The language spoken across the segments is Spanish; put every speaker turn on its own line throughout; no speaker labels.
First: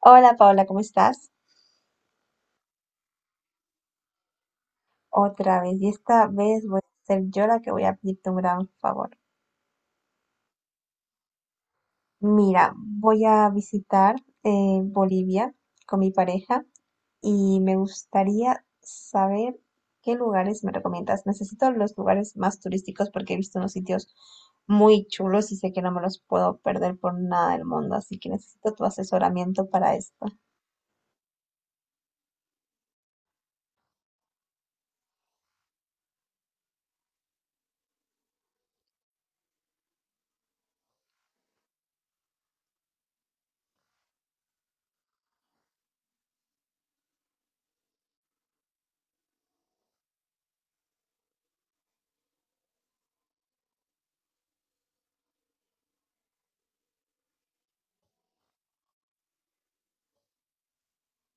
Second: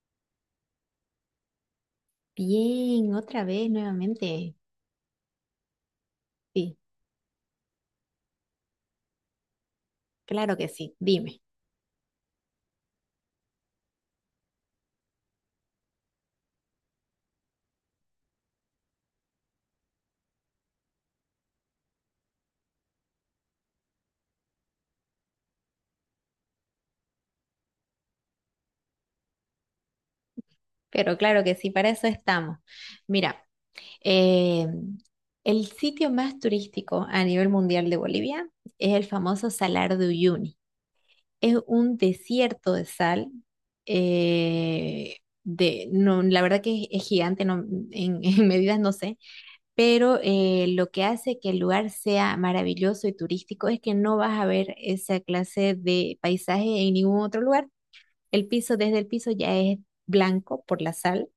Hola Paula, ¿cómo estás?
Bien, otra vez nuevamente.
Otra vez, y esta vez
Sí,
voy a ser yo la que voy a pedirte un gran favor.
claro que sí, dime.
Mira, voy a visitar Bolivia con mi pareja y me gustaría saber qué lugares me recomiendas. Necesito los lugares más turísticos porque he visto unos sitios muy chulos y sé que no me los puedo perder por nada del mundo, así que necesito tu asesoramiento para esto.
Pero claro que sí, para eso estamos. Mira, eh, el sitio más turístico a nivel mundial de Bolivia es el famoso Salar de Uyuni. Es un desierto de sal. eh, no, la verdad que es gigante, no, en, en medidas no sé, pero lo que hace que el lugar sea maravilloso y turístico es que no vas a ver esa clase de paisaje en ningún otro lugar. El piso, desde el piso ya es blanco por la sal.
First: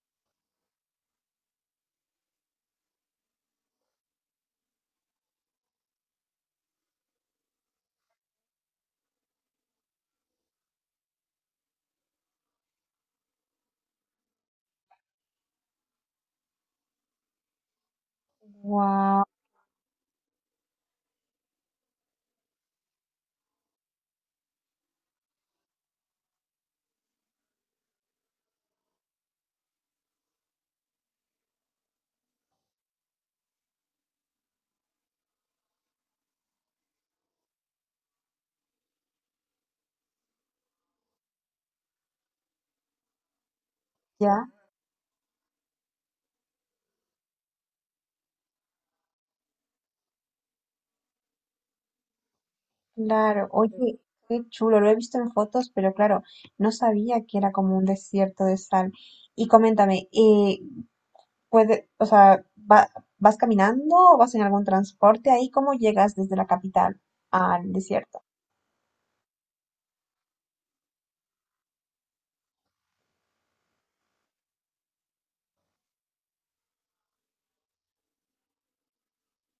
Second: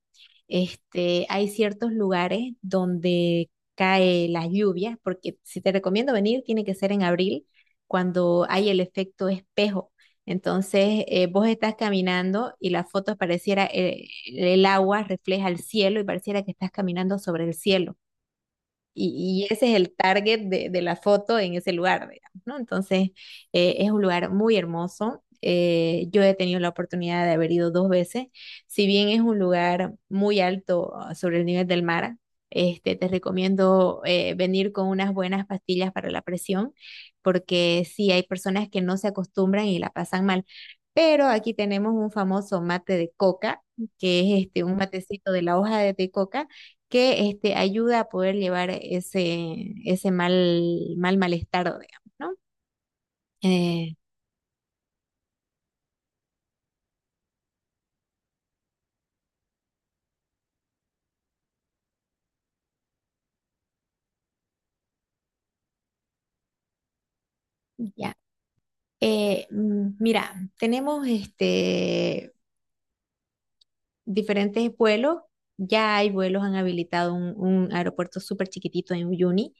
Hay ciertos lugares donde cae las lluvias, porque si te recomiendo venir, tiene que ser en abril, cuando hay el efecto espejo. Entonces, vos estás caminando y las fotos pareciera, el agua refleja el cielo y pareciera que estás caminando sobre el cielo.
Wow,
Y ese es el target de la foto en ese lugar, digamos, ¿no? Entonces, es un lugar muy hermoso. Yo he tenido la oportunidad de haber ido 2 veces. Si bien es un lugar muy alto, sobre el nivel del mar, te recomiendo venir con unas buenas pastillas para la presión, porque sí hay personas que no se acostumbran y la pasan mal. Pero aquí tenemos un famoso mate de coca, que es
ya.
un matecito de la hoja de coca que ayuda a poder llevar ese, ese malestar, digamos, ¿no?
Claro,
Eh,
oye, qué chulo, lo he visto en fotos, pero claro, no sabía que era como un desierto de sal. Y coméntame, puede, o sea, va- ¿vas caminando o vas en algún transporte ahí? ¿Cómo llegas desde la capital al
ya.
desierto?
Mira, tenemos diferentes vuelos. Ya hay vuelos, han habilitado un aeropuerto súper chiquitito en Uyuni.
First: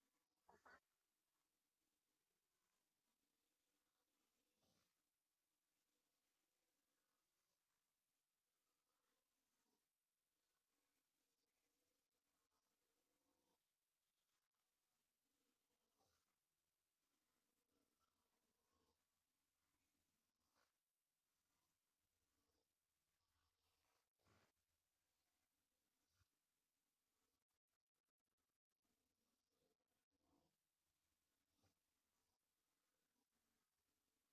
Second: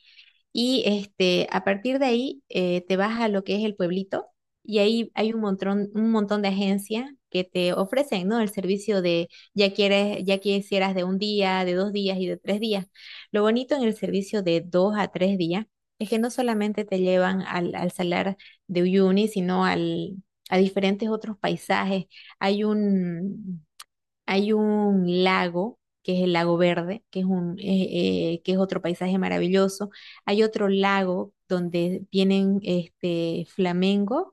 Y a partir de ahí te vas a lo que es el pueblito y ahí hay un montón de agencias que te ofrecen, ¿no? El servicio de ya quisieras de un día, de 2 días y de 3 días. Lo bonito en el servicio de dos a tres días es que no solamente te llevan al salar de Uyuni, sino a diferentes otros paisajes. Hay un, hay un lago, que es el Lago Verde, que es otro paisaje maravilloso. Hay otro lago donde vienen flamencos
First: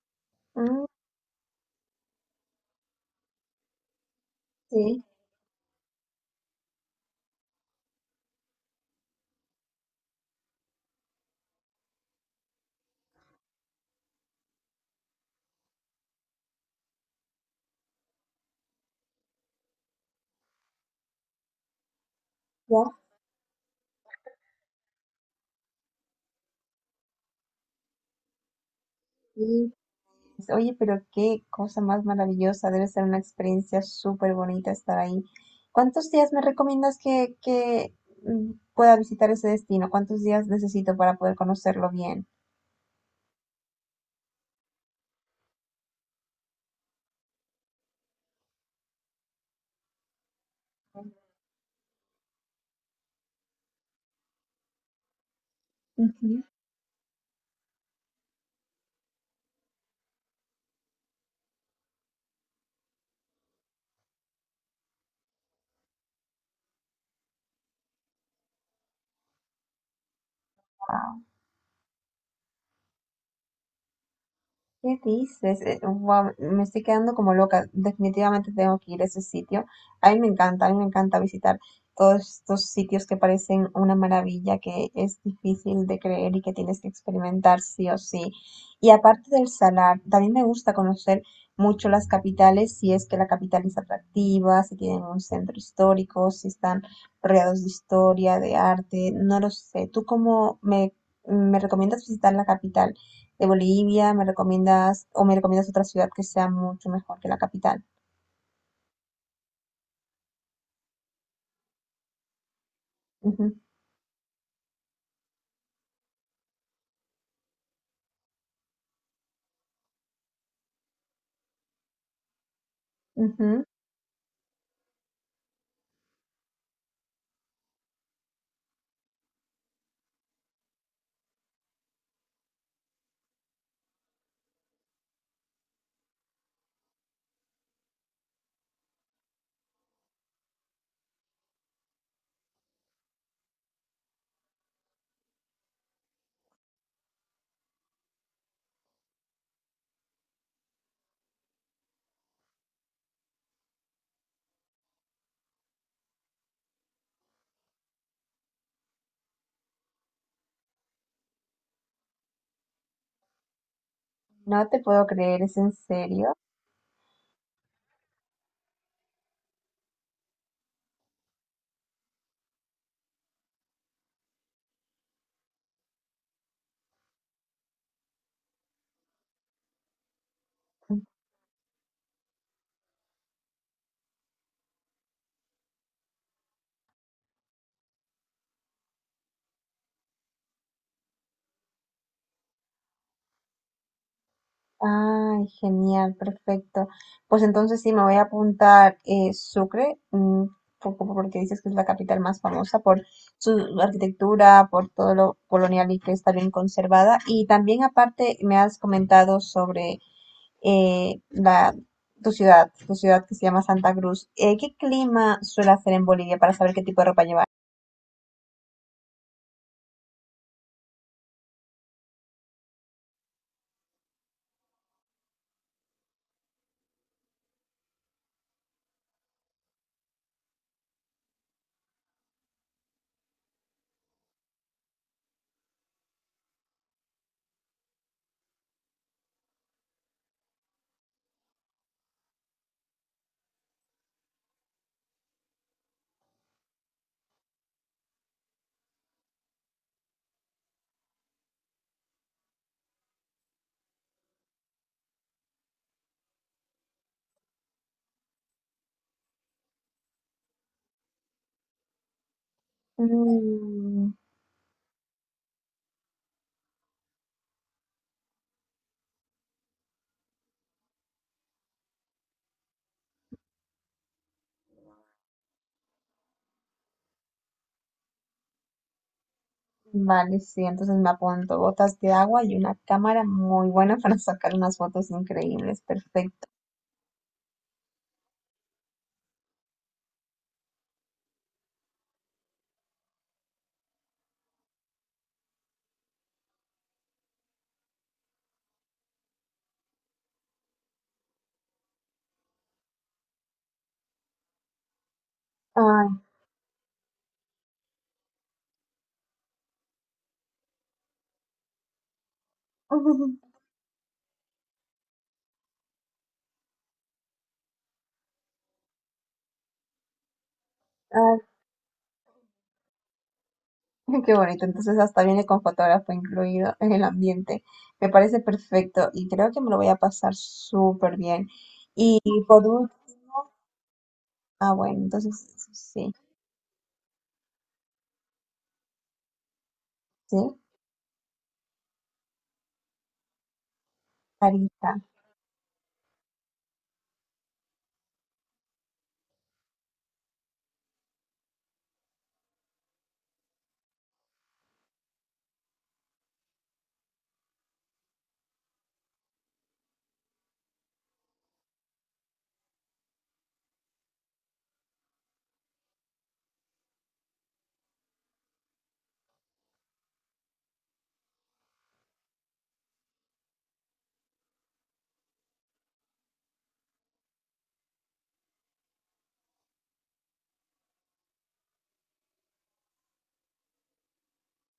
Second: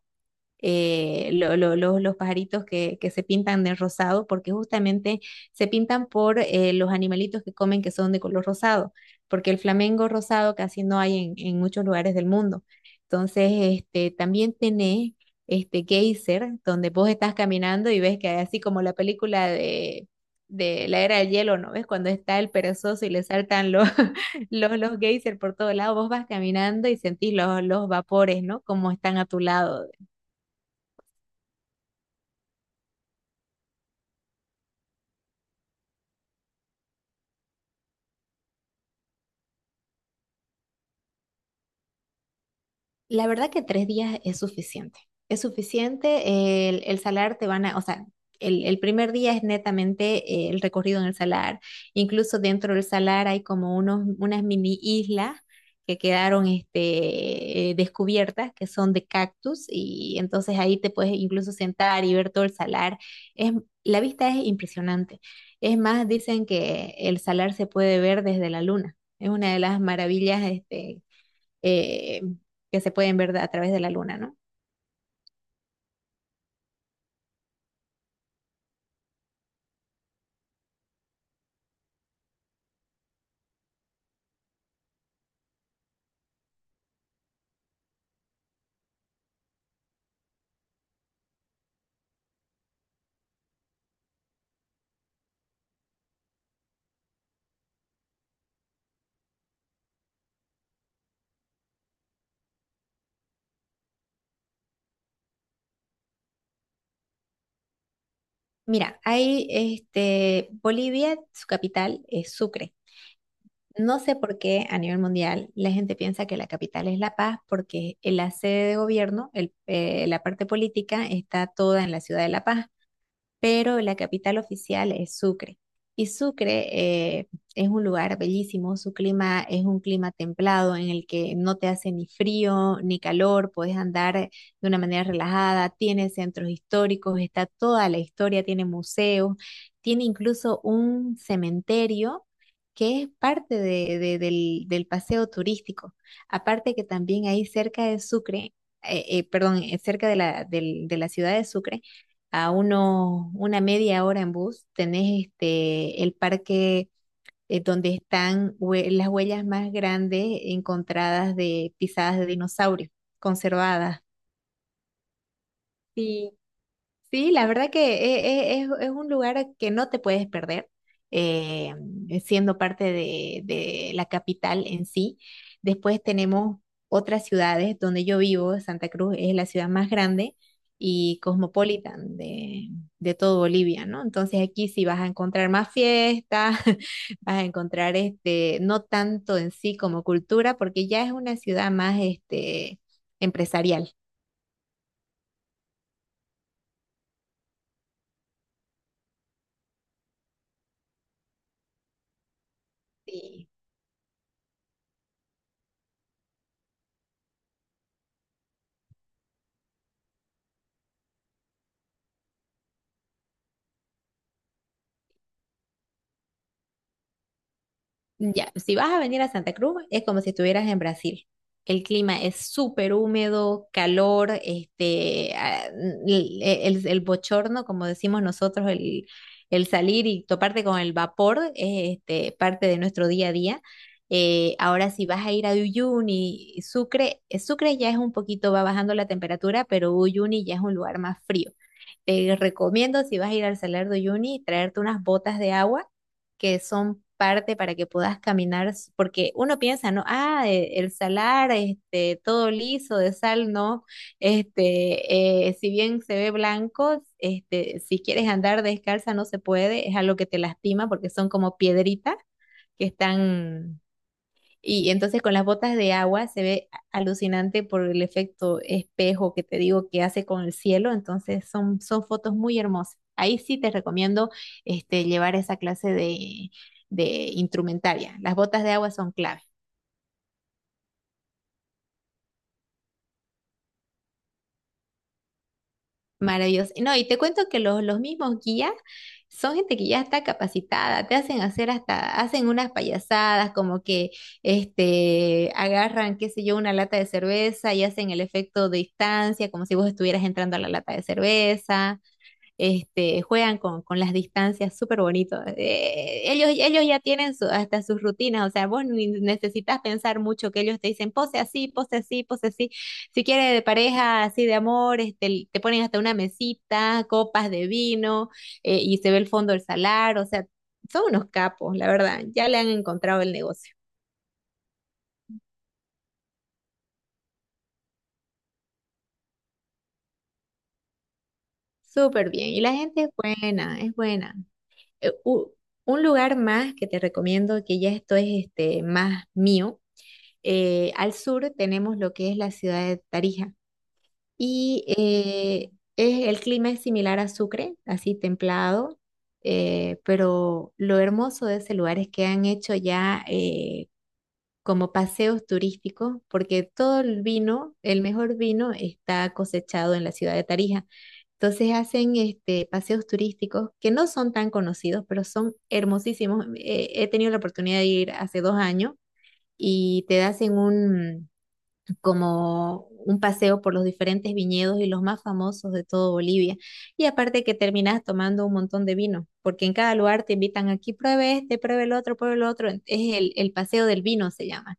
Mm,
los pajaritos que se pintan de rosado, porque
sí,
justamente se pintan por los animalitos que comen que son de color rosado, porque el flamengo rosado casi no hay en muchos lugares del mundo. Entonces, también tenés este geyser, donde vos estás caminando y ves que hay así como la película de la era del hielo, ¿no ves? Cuando está el
ya.
perezoso y le saltan los, los geysers por todo lado, vos vas caminando y sentís los vapores, ¿no? Como están a tu
Sí.
lado.
Oye, pero qué cosa más maravillosa, debe ser una experiencia súper bonita estar ahí. ¿Cuántos días me recomiendas que pueda visitar ese destino? ¿Cuántos días necesito para poder conocerlo bien?
La verdad que 3 días es suficiente. Es suficiente. El salar te van a, o sea, el primer día es netamente el recorrido en el salar. Incluso dentro del salar hay como unas mini islas que quedaron descubiertas, que son de cactus, y entonces ahí te puedes incluso sentar y ver todo el salar. Es, la vista es impresionante. Es más, dicen que el salar se puede ver desde la luna. Es una de las maravillas
Wow,
eh, que se pueden ver a través de la luna, ¿no?
¿qué dices? Guau, me estoy quedando como loca. Definitivamente tengo que ir a ese sitio. A mí me encanta, a mí me encanta visitar todos estos sitios que parecen una maravilla, que es difícil de creer y que tienes que experimentar sí o sí. Y aparte del salar, también me gusta conocer mucho las capitales, si es que la capital es atractiva, si tienen un centro histórico, si están rodeados de historia, de arte, no lo sé. ¿Tú cómo me recomiendas visitar la capital de Bolivia, me recomiendas o me recomiendas otra ciudad que sea mucho mejor que la capital?
Mira, Bolivia, su capital es Sucre.
Ujú,
No sé por qué a nivel mundial la gente piensa que la capital es La Paz, porque en la sede de gobierno, la parte política, está toda en la ciudad de La Paz.
ujú.
Pero la capital oficial es Sucre. Y Sucre es un lugar bellísimo, su clima es un clima templado en el que no te hace ni frío ni calor, puedes andar de una manera relajada, tiene centros históricos, está toda la historia, tiene museos, tiene incluso un cementerio que es parte del paseo turístico. Aparte que también ahí cerca de Sucre, perdón, cerca de de la ciudad de Sucre, a una media hora en bus, tenés el parque donde están las huellas más grandes encontradas de pisadas de dinosaurios, conservadas.
No te puedo creer, ¿es en serio?
Sí, la verdad que es un lugar que no te puedes perder, eh, siendo parte de la capital en sí. Después tenemos otras ciudades donde yo vivo, Santa Cruz es la ciudad más grande y cosmopolitan de todo Bolivia, ¿no? Entonces aquí sí vas a encontrar más fiestas, vas a encontrar no tanto en sí como cultura, porque ya es una ciudad más empresarial.
Ay, genial, perfecto. Pues entonces sí, me voy a apuntar Sucre, porque dices que es la capital más famosa por
Sí.
su arquitectura, por todo lo colonial y que está bien conservada. Y también aparte me has comentado sobre eh, la, tu tu ciudad que se llama Santa Cruz. ¿Qué clima suele hacer en Bolivia para saber qué tipo de ropa llevar?
Ya, si vas a venir a Santa Cruz, es como si estuvieras en Brasil. El clima es súper húmedo, calor, el bochorno, como decimos nosotros, el salir y toparte con el vapor es parte de nuestro día a día. Ahora, si vas a ir a Uyuni, Sucre, Sucre ya es un poquito, va bajando la temperatura, pero Uyuni ya es un lugar más frío. Te recomiendo, si vas a ir al Salar de Uyuni, traerte unas botas de agua que son parte para que puedas caminar, porque uno piensa, ¿no? Ah, el salar, todo liso de sal, no, si bien se ve blanco, si quieres andar descalza no se puede, es algo que te lastima porque son como piedritas que están
Mm,
y entonces con las botas de agua se ve alucinante por el efecto espejo que te digo que hace con el cielo. Entonces son, son fotos muy hermosas. Ahí sí te recomiendo llevar esa clase de instrumentaria. Las botas de agua son clave.
vale, sí, entonces me apunto botas de agua y una cámara muy buena para sacar unas fotos increíbles, perfecto.
Maravilloso. No, y te cuento que los mismos guías son gente que ya está capacitada, te hacen hacer hasta, hacen unas payasadas como que agarran, qué sé yo, una lata de cerveza y hacen el efecto de distancia, como si vos estuvieras entrando a la lata de cerveza juegan con las distancias súper bonito.
Ay,
Ellos ya tienen hasta sus rutinas, o sea, vos ni necesitas pensar mucho que ellos te dicen pose así, pose así, pose así. Si quieres de pareja, así de amor, te ponen hasta una mesita, copas de vino, y se ve el fondo del salar, o sea, son unos
ay,
capos, la verdad, ya le han encontrado el negocio.
qué bonito, entonces hasta viene con fotógrafo incluido en el ambiente. Me parece perfecto y creo que me lo voy a pasar súper bien. Y
Súper bien, y
por
la
último,
gente es buena, es buena.
ah, bueno,
Eh,
entonces
u- un
sí,
lugar más que te recomiendo, que ya esto es más mío,
sí,
al sur tenemos lo que es la ciudad de Tarija y
carita.
el clima es similar a Sucre, así templado, pero lo hermoso de ese lugar es que han hecho ya como paseos turísticos, porque todo el vino, el mejor vino, está cosechado en la ciudad de Tarija. Entonces hacen paseos turísticos que no son tan conocidos, pero son hermosísimos. He tenido la oportunidad de ir hace 2 años y te hacen como un paseo por los diferentes viñedos y los más famosos de todo Bolivia. Y aparte que terminas tomando un montón de vino, porque en cada lugar te invitan aquí, pruebe este, pruebe el otro, pruebe el otro. Es el paseo del vino, se llama.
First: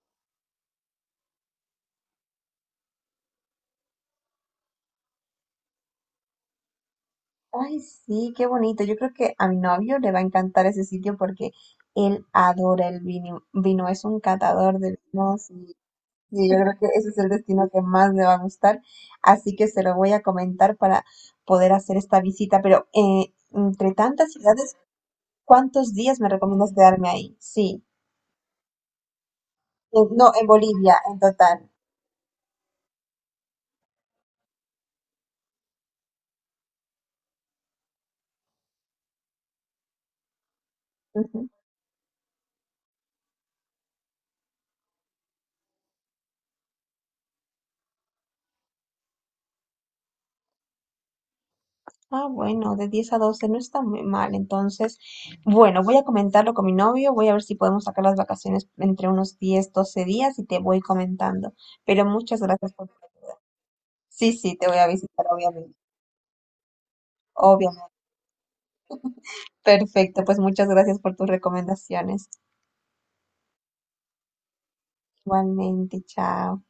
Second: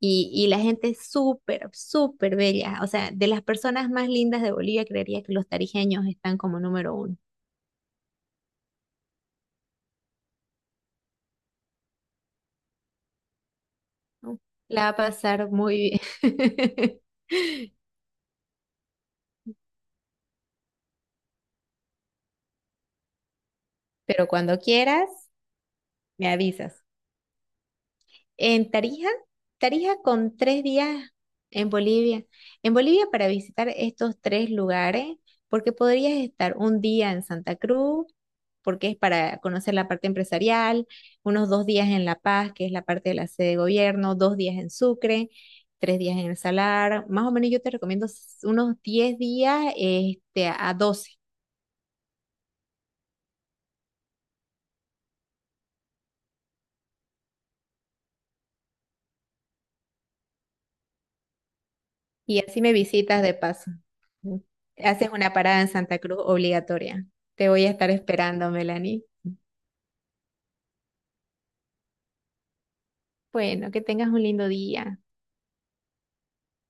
Y la gente es súper, súper bella. O sea, de las personas más lindas de Bolivia, creería que los tarijeños están como número uno,
Ay, sí, qué bonito. Yo creo que a mi novio le va a encantar ese sitio porque él adora el vino. Vino es un
¿no?
catador
La va a
de vinos
pasar muy
y yo creo que
bien.
ese es el destino que más le va a gustar. Así que se lo voy a comentar para poder hacer esta visita. Pero entre
Pero
tantas
cuando
ciudades,
quieras,
¿cuántos días
me
me recomiendas
avisas.
quedarme ahí? Sí,
En Tarija, Tarija
no,
con
en
tres
Bolivia,
días
en total.
en Bolivia. En Bolivia para visitar estos tres lugares, porque podrías estar un día en Santa Cruz, porque es para conocer la parte empresarial, unos dos días en La Paz, que es la parte de la sede de gobierno, 2 días en Sucre, 3 días en El Salar. Más o menos yo te recomiendo unos 10 días a 12.
Ah, bueno, de 10 a 12 no está muy mal. Entonces, bueno, voy a comentarlo con mi novio, voy a ver si podemos sacar las vacaciones entre unos 10, 12 días y te voy comentando. Pero muchas
Y así
gracias
me
por...
visitas de paso.
Sí, sí, te voy a
Haces
visitar,
una parada en
obviamente.
Santa Cruz obligatoria. Te voy a estar
Obviamente.
esperando, Melanie.
Perfecto, pues muchas gracias por tus recomendaciones.
Bueno, que tengas un lindo día.
Igualmente, chao.